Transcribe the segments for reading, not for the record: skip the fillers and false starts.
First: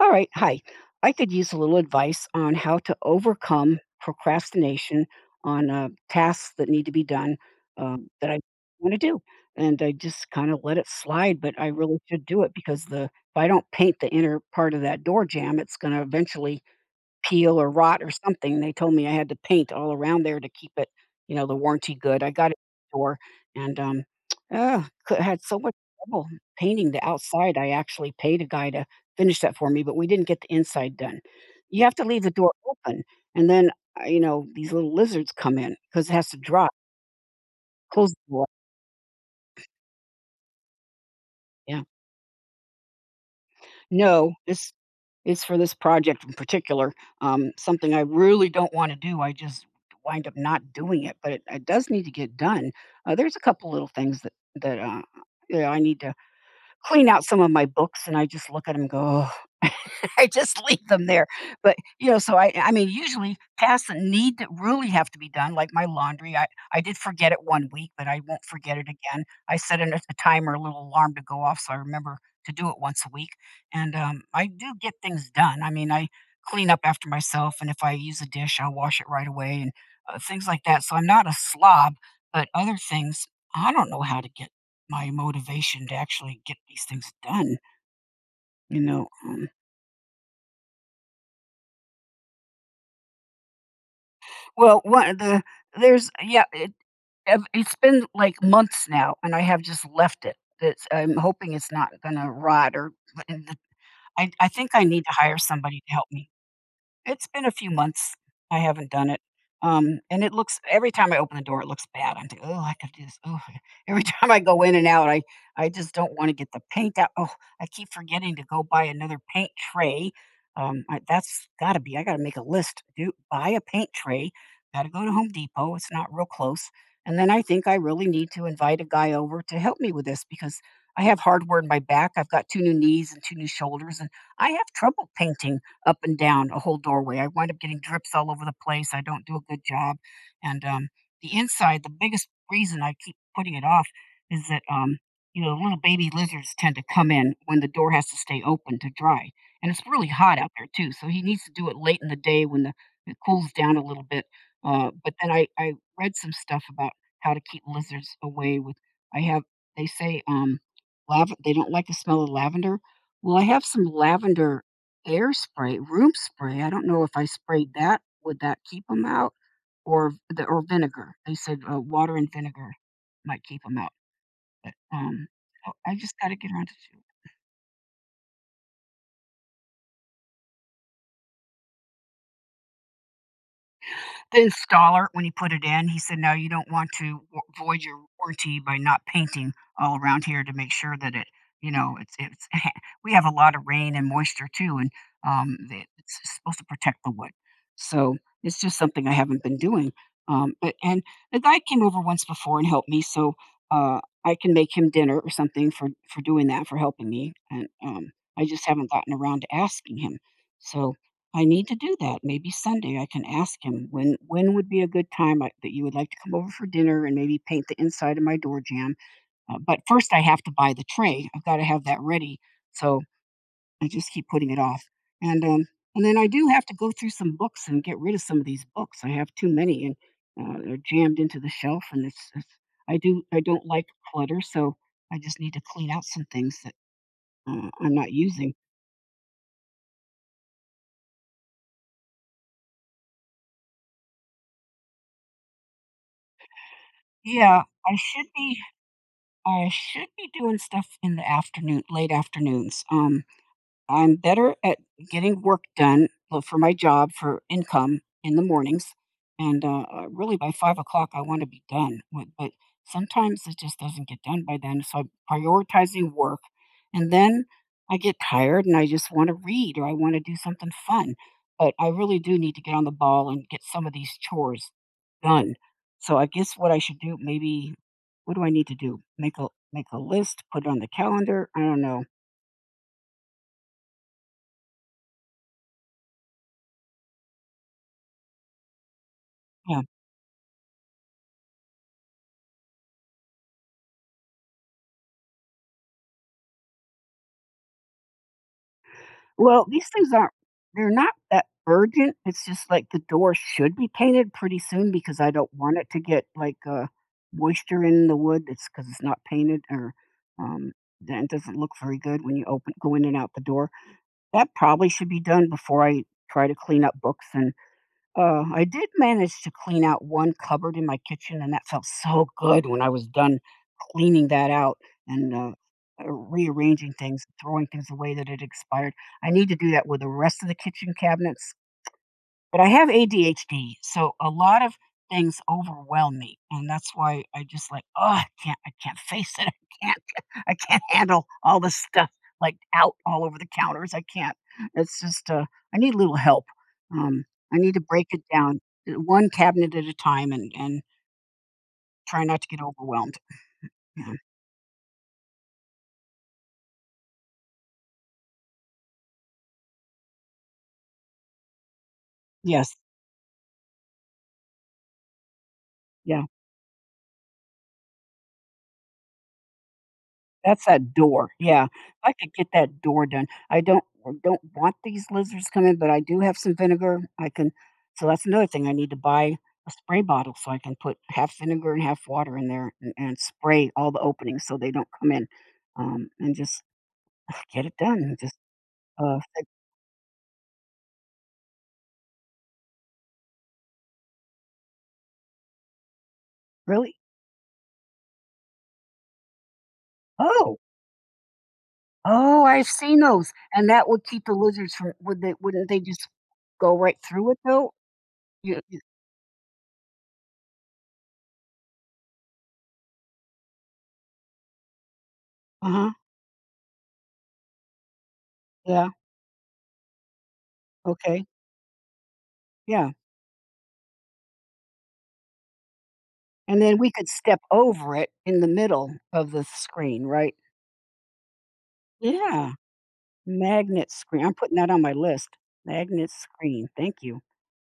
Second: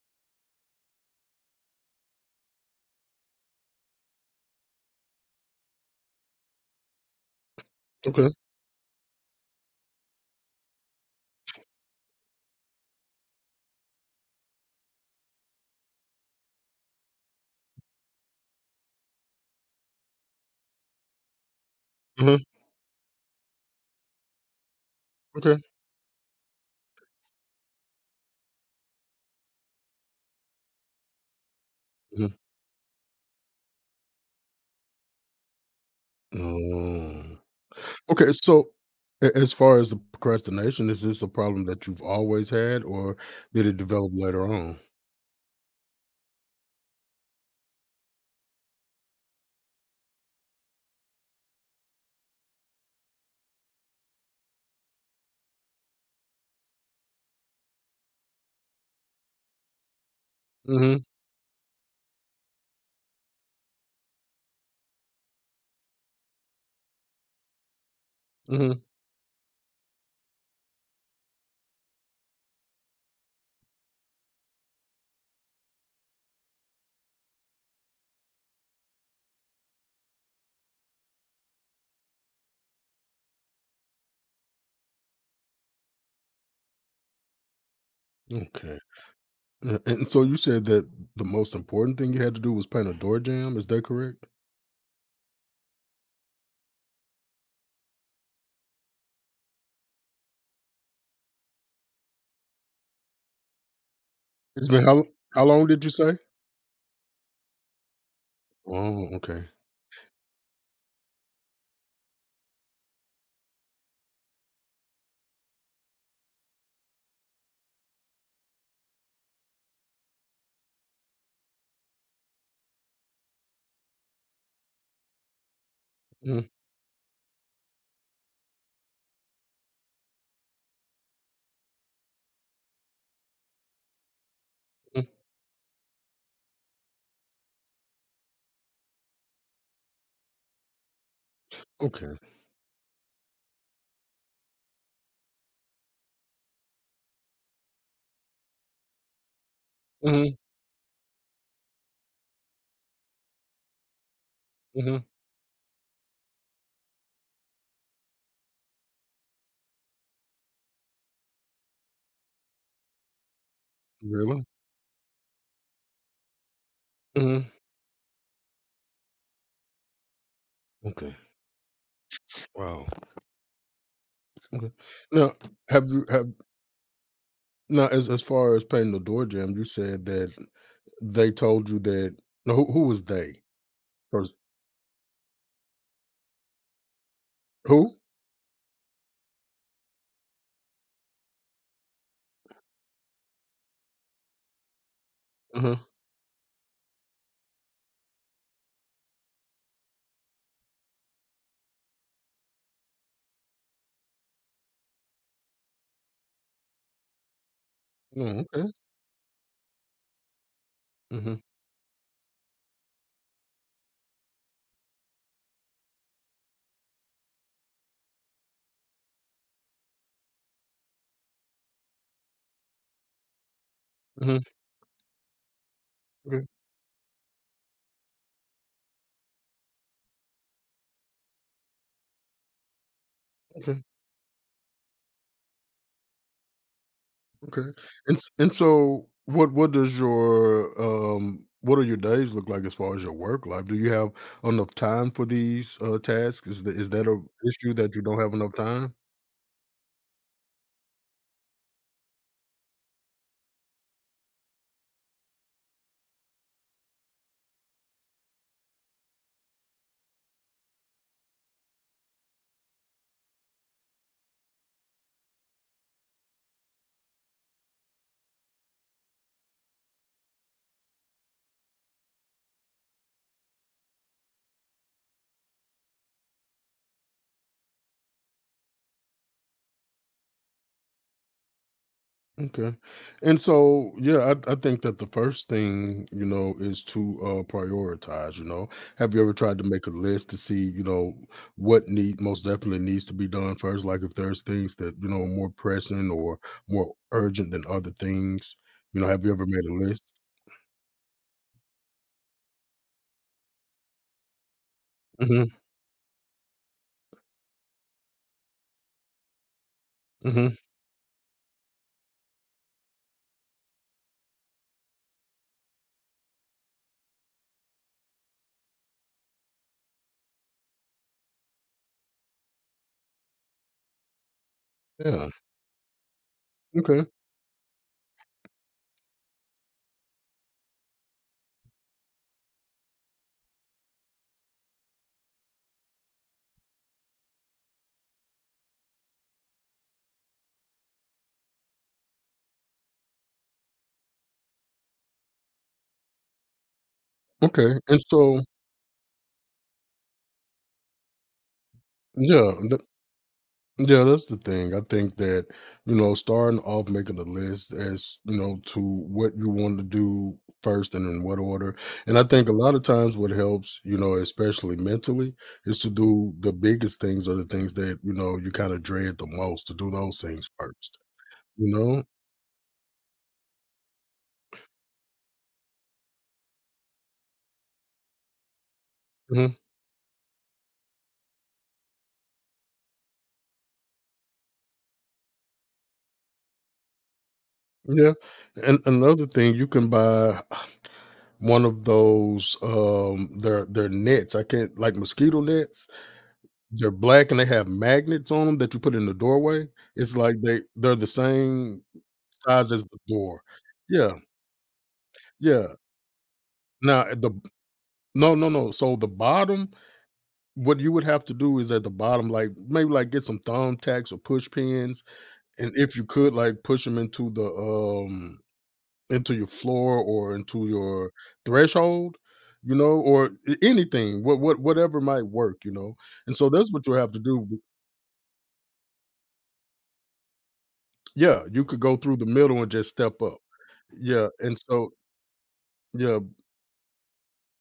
All right. Hi. I could use a little advice on how to overcome procrastination on tasks that need to be done, Okay. that I want to do. And I just kind of let it slide, but I really should do it because the if I don't paint the inner part of that door jam, it's going to eventually peel or rot or something. They told me I had to paint all around there to keep it, you know, the warranty good. I Mhm. got it at the store and, had Okay. so much trouble painting the outside. I actually paid a guy to finish that for me, but we didn't get the inside done. You have to leave the Mhm. door open, and then you know these little lizards come in because it has to dry. Oh. Close the Okay, door. so a as far as the procrastination, is this a problem Yeah. that you've always had, or did it develop No, later this on? is for this project in particular. Something I really don't want to do. I just wind up not doing it, but it does need to get done. There's a couple little things that yeah, I need to clean out some of my books and I just look at 'em and go, "Ugh." I just leave Mhm. them there. But, you know, so I mean, usually tasks that need to really have to be done, like my laundry, I did forget it 1 week, but I won't Mhm. forget it again. I set a timer, a little alarm to go off so I remember to do it once a week. And I do get things done. I mean, I clean up after myself, and if I use a dish, I'll wash it right away and things like that. So I'm not a slob, but other things, I don't know how to get my motivation to actually get these things done, Okay. you know? Um, Yeah, and so you said that the most important thing you had to do was paint a door jam. Is that correct? well, one of the there's yeah, it I've it's been, like, months now, and I have just left it. It's I'm hoping it's not gonna rot or but in the- I It's think been I need how to hire how long somebody did you to help say? me. It's been a few months. I haven't Oh, done it. okay. And it looks every time I open the door, it looks bad. I'm thinking, "Oh, I have to do this." Oh, every time I go in and out, I just don't want to get the paint out. Oh, I keep forgetting to go buy another paint tray. That's got to be. I got to make a list. Do buy a paint tray. Got to go to Home Depot. It's not real Mm, close. And then I think I really need to invite a guy over to help me with this because I have hardware in my back. I've got two new knees and two new shoulders, and I have mm, trouble painting up and down a whole doorway. I wind up getting drips all over the place. I don't do a good job. And the inside, the okay. biggest reason I keep putting it off is that, you know, little baby lizards tend to come in when the door has to stay open to dry. And it's really Mhm, hot out there, too. So he needs to do it late in the day when it cools down a little bit. Mhm. But then I read some stuff about how to keep lizards away with, I have, they say, they don't like the smell of lavender. Well, I have some Really? lavender air spray, room spray. I don't know if I Mhm. sprayed that, would that keep them out? Or the or Okay. vinegar. They said, water and vinegar Wow. might keep them out, Okay. but, Now, oh, have I you just have gotta get around to. now as far as painting the door jam? You said that they told you that no, who was they? first The installer, when he put it in, he said, "No, you don't want to vo void who? your warranty by not painting all around here to make sure that you know, it's we have a lot of rain and moisture too, and, Uh-huh. that it's supposed to protect the wood." So, it's just something I haven't been doing, but and the guy came over once before and helped me, so, uh, I can make him dinner or something for doing that, for helping me, and, Oh, I okay. just haven't gotten around to asking him. So Mhm, I need to do that. Maybe Sunday I can ask him when would be a good time that you would like to come over for dinner and maybe paint the inside of my door jamb? But first, I have to buy the tray. I've got to have that ready. So I just keep mhm, putting it off, and um, and then I okay, do have to go through some books and get rid of some of these books. I have too many, and they're jammed into the shelf. And it's I do I don't okay, like clutter, so I just need to clean out some things that okay. I'm not And s and using. so what does your, what are your days look like as far as your work life? Do you have enough time for these, tasks? Is that a Yeah, issue that you don't have enough time? I should be doing stuff in the afternoon, late afternoons. I'm better at getting work done for my job for income in the mornings, and really by 5 o'clock I want to be done. But sometimes it just doesn't get done by then, so I'm prioritizing work, and then I get tired and I just want to read or I want to do something fun. But I really do need to get on the ball and get some of these chores done. So I guess what I should do, maybe, what do I need to do? Make a make a list, put it on the calendar. I don't know. Okay. And so, yeah, I think that the first thing, you know, is to prioritize, you know. Have you ever tried to Yeah. make a list to see, you know, what need most definitely needs to be done first? Like if there's things that, you know, more pressing or more urgent than other things, you know, have you ever made Well, a these things list? aren't. They're not that urgent. It's just like the door should be painted pretty soon because I Hmm. don't want it to get like moisture in the wood. It's because it's not painted or. Hmm. Um, then it doesn't look very good when you open go in and out the door. That probably should be done before I try to clean up books and. I did manage to clean out one cupboard in my kitchen, and that felt so good when I was done cleaning that out Yeah. and rearranging Okay. things, throwing things away that had expired. I need to do that with the rest of the kitchen cabinets, but I have ADHD, so a lot of things overwhelm me, and that's why I just like, oh, I can't face it. I can't I can't handle all this stuff, like, out all over the counters, I can't." It's just, I need a little help. Um, I need Okay. to And break it so, down, one cabinet at a time and try not to yeah. get overwhelmed. Yeah, Yeah. that's the thing. I think that, you know, starting off making a list as, you know, to what you want to do first and in what order. And I think a Yes. lot of times what helps, you know, especially mentally, is to Yeah. do the biggest things or the things that, you know, you kind of dread the most, to do those things That's that first, door, yeah. you know? I could get that door done. I don't want these lizards coming, but I do have some vinegar. I can, so that's another thing I need to buy, Mhm. a spray bottle so I can put half vinegar and half water in there and spray all the openings so they don't come in, and just get it done. Yeah. And uh, another like, thing, you can buy one of those their nets. I can't like mosquito nets. They're Really? black and they have magnets on them that you put in the doorway. It's like Oh, they're the same oh, I've size as the seen those, door. and that would Yeah, keep the lizards from. Would they? Wouldn't yeah. they just go right Now at the through it though? no, You, no. So the bottom, what you would have to do is at the bottom, like maybe like get some thumbtacks or push pins, uh and huh. if you could, like push them into the Yeah. into your floor or into your Okay. threshold, you Yeah. know, or a- anything, what whatever might work, you know. And so And that's then what we you could have to step do. over it in the middle of the screen, right? Yeah, you could go through the Yeah, middle and just step up. magnet screen. Yeah, I'm putting and that on my so list. Magnet yeah, screen. Thank you.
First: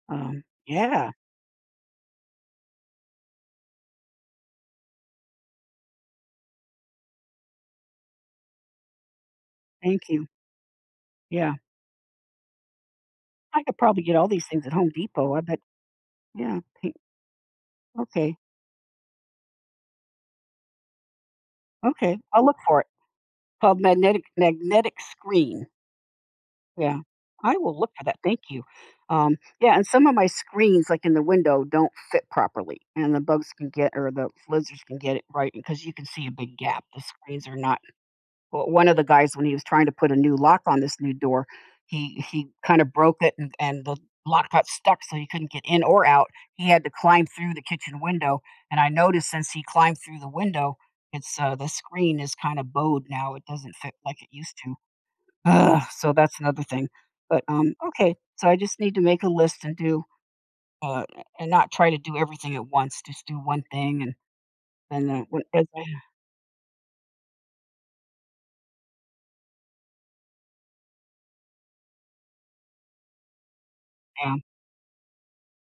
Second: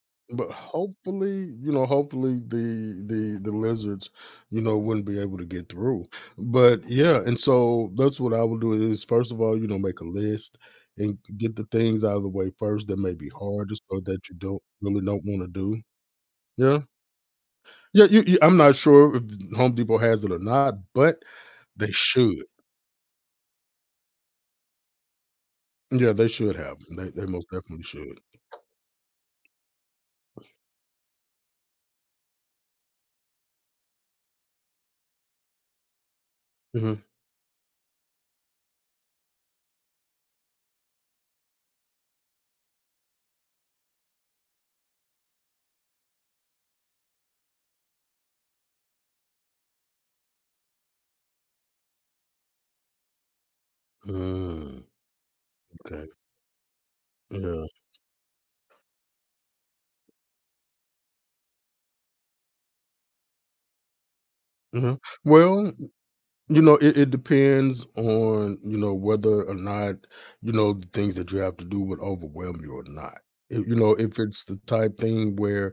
But Yeah, hopefully, you know, hopefully the lizards, you know, wouldn't be able to get through. But yeah, and so that's what I would do is first of all, you know, make thank a you. list and Yeah, get the things out of the way first that may be I could hardest or probably get all that you these don't things at Home really don't Depot. I want to bet. do. Yeah. Yeah. Yeah, Okay. I'm not sure if Home Depot has it or not, but they Okay. I'll should. look for it. Called magnetic screen. Yeah, they should have. It. Yeah. They most I will definitely look at that, should. thank you. Yeah, and some of my screens, like in the window, don't fit properly, and the bugs can get or the lizards can get it right because you can see a big gap. The Hmm. screens are not. Well, one of the guys, when he was trying to put a new lock on this new door, he kind of broke it and the lock got stuck, so he couldn't get in or out. He had to climb through the kitchen window, and I noticed since he climbed through the window, it's the screen is kind of bowed now. It doesn't fit like it used to. Mm, Ugh, okay. so that's another thing. But, Yeah. Okay, so I just need to make a list and do, uh, and not try to do everything at once. Just do one thing and Mhm. then, what as Well, I it depends on you know whether or not you know the things that you have to do would overwhelm you or not. If- you know if yeah, it's the type thing where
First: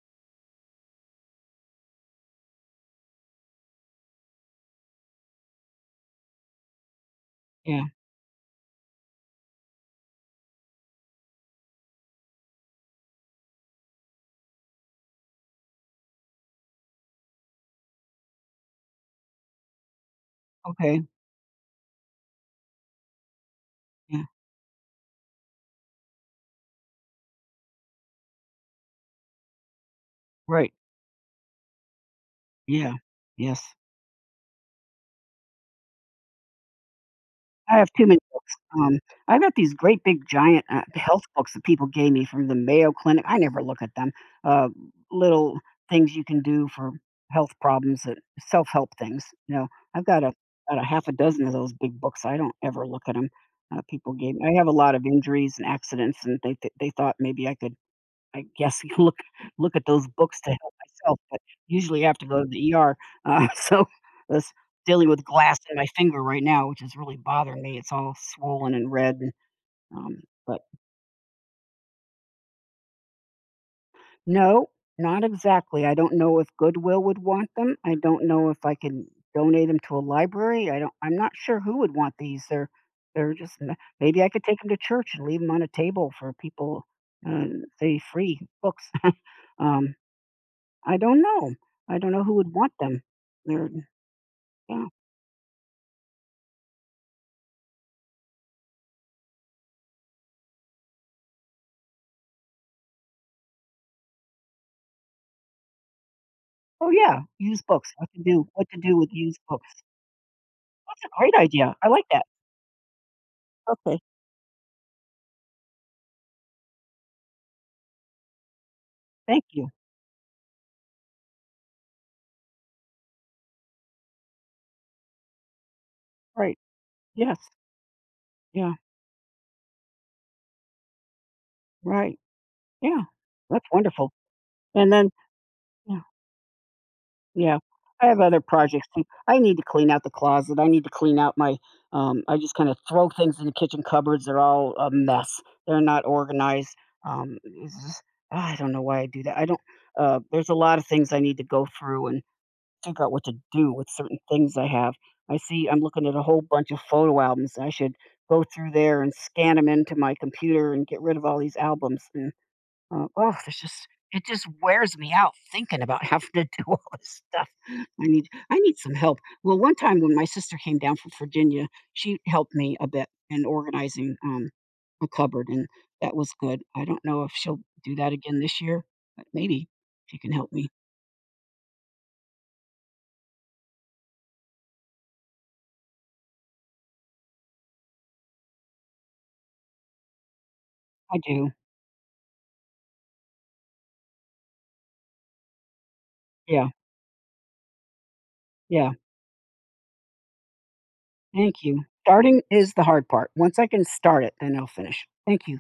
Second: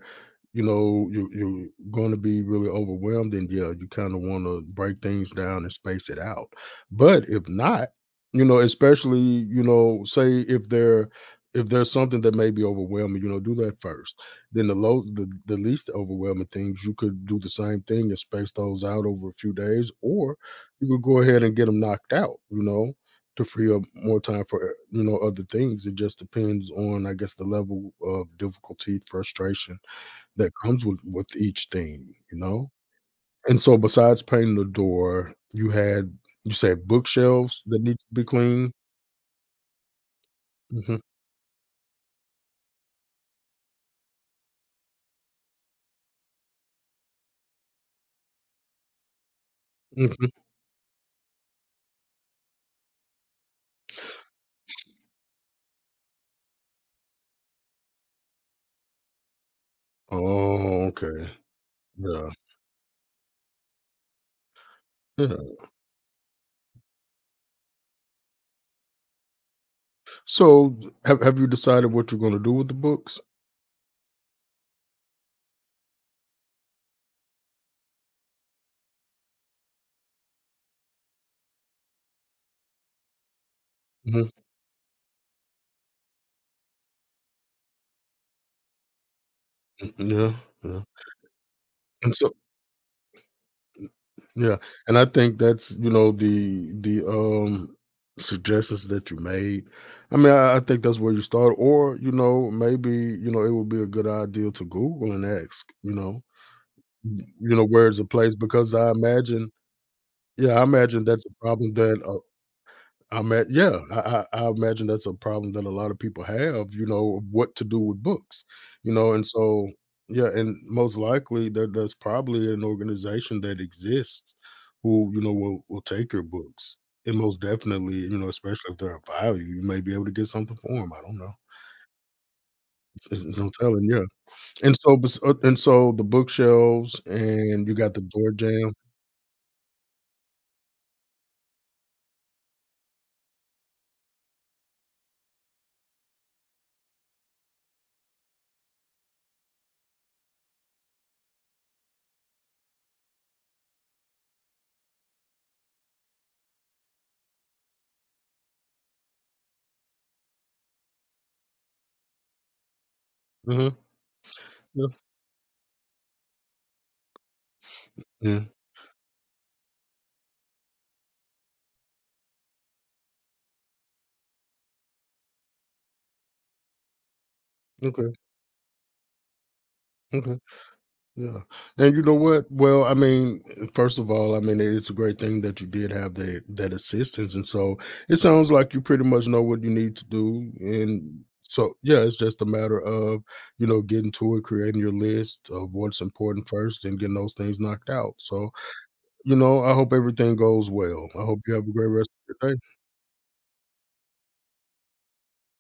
you know you're going to be really overwhelmed then yeah you kind of want to break things down and space it out, but if yeah, not you know especially you know say if there's something that may be overwhelming you know do that first, then the least overwhelming things you could do the same thing and space those out over a few days or you okay, could go ahead and get them knocked out, you know, to free up more yeah, time for you know other things. It just depends on, I guess, the level of difficulty, frustration that right, comes with each thing, you know. yeah, yes. And so, besides painting the door, you said bookshelves I that have need too to many be books, cleaned. um, I've got these great big giant, Hmm. health books that people gave me from the Mayo Clinic. I never look at them, uh, little things you can do for health problems that self-help things, you know, I've got a Hmm. about a half a dozen of those big books, I don't ever look at 'em, people gave I have a lot of injuries and accidents, and they thought maybe I could, I guess, you can look at those books to help Oh, okay, myself, but usually I have to yeah, go to the ER, so that's dealing with yeah. glass in my finger right now, which is really bothering me, it's all swollen and red, and, um, but So, have you decided what you're going to do with the books? no, not exactly. I don't know if Goodwill would want them, I don't know if I can donate them to a library, I'm not sure who would want these, they're just n maybe I Hmm. could take them to church and leave them on a table for people, uh, the free books, um, Yeah, yeah. I don't know. I don't And know so who would want them. They're yeah, yeah. and I think that's, you know, the suggestions that you made. I mean, I think that's where you start, or you know, maybe you know it would be a good idea to Google and ask, Oh, yeah, you used know, books. where's the What to place? do, what Because to I do with used imagine, books. yeah, I That's imagine a that's a great idea. problem I that like a that. I mean, yeah, Okay, I imagine that's a problem that a lot of people have, you know, of what to do with books, you know, and thank you. so, yeah, and most likely there's probably an organization that exists who, you know, will take your Right. books. And Yes. most definitely, you know, especially Yeah, if they're of value, you may be able to get something for them. I don't know. right. Yeah, It's no that's telling, yeah. wonderful. And And so, then bes- and so yeah, the bookshelves, yeah. and you got the I have door other jam. projects too. I need to clean out the closet. I need to clean out my I just kinda throw things in the kitchen cupboards. They're all a mess. They're not organized. It's just I don't know why I do that. I don't There's a lot of things I need to go through and figure out what to do with certain things I have. I see I'm looking at a whole bunch of photo albums. I should go through there and scan them into my computer and get rid of all these albums. And oh, there's Uh, just it just yeah, wears me out thinking about having to do all this stuff. Yeah. I need some help. Well, one time when my sister came down from Virginia, she helped me a bit in organizing a cupboard, and that was good. I don't know if she'll do that Okay, again this year, but maybe she can okay. help me. Yeah. And you know what? Well, I mean, first of all, I mean, it's a great thing that you did have that that assistance. And so it sounds like you pretty much know what you need to do. I And do. so, yeah, it's just a matter of, you know, getting to it, creating your list of what's important Yeah. first and getting those things knocked out. So, Yeah. you know, I hope everything goes well. I hope you Thank have a you. great rest of Starting your day. is the hard part. Once I can start it, then I'll finish. Thank you.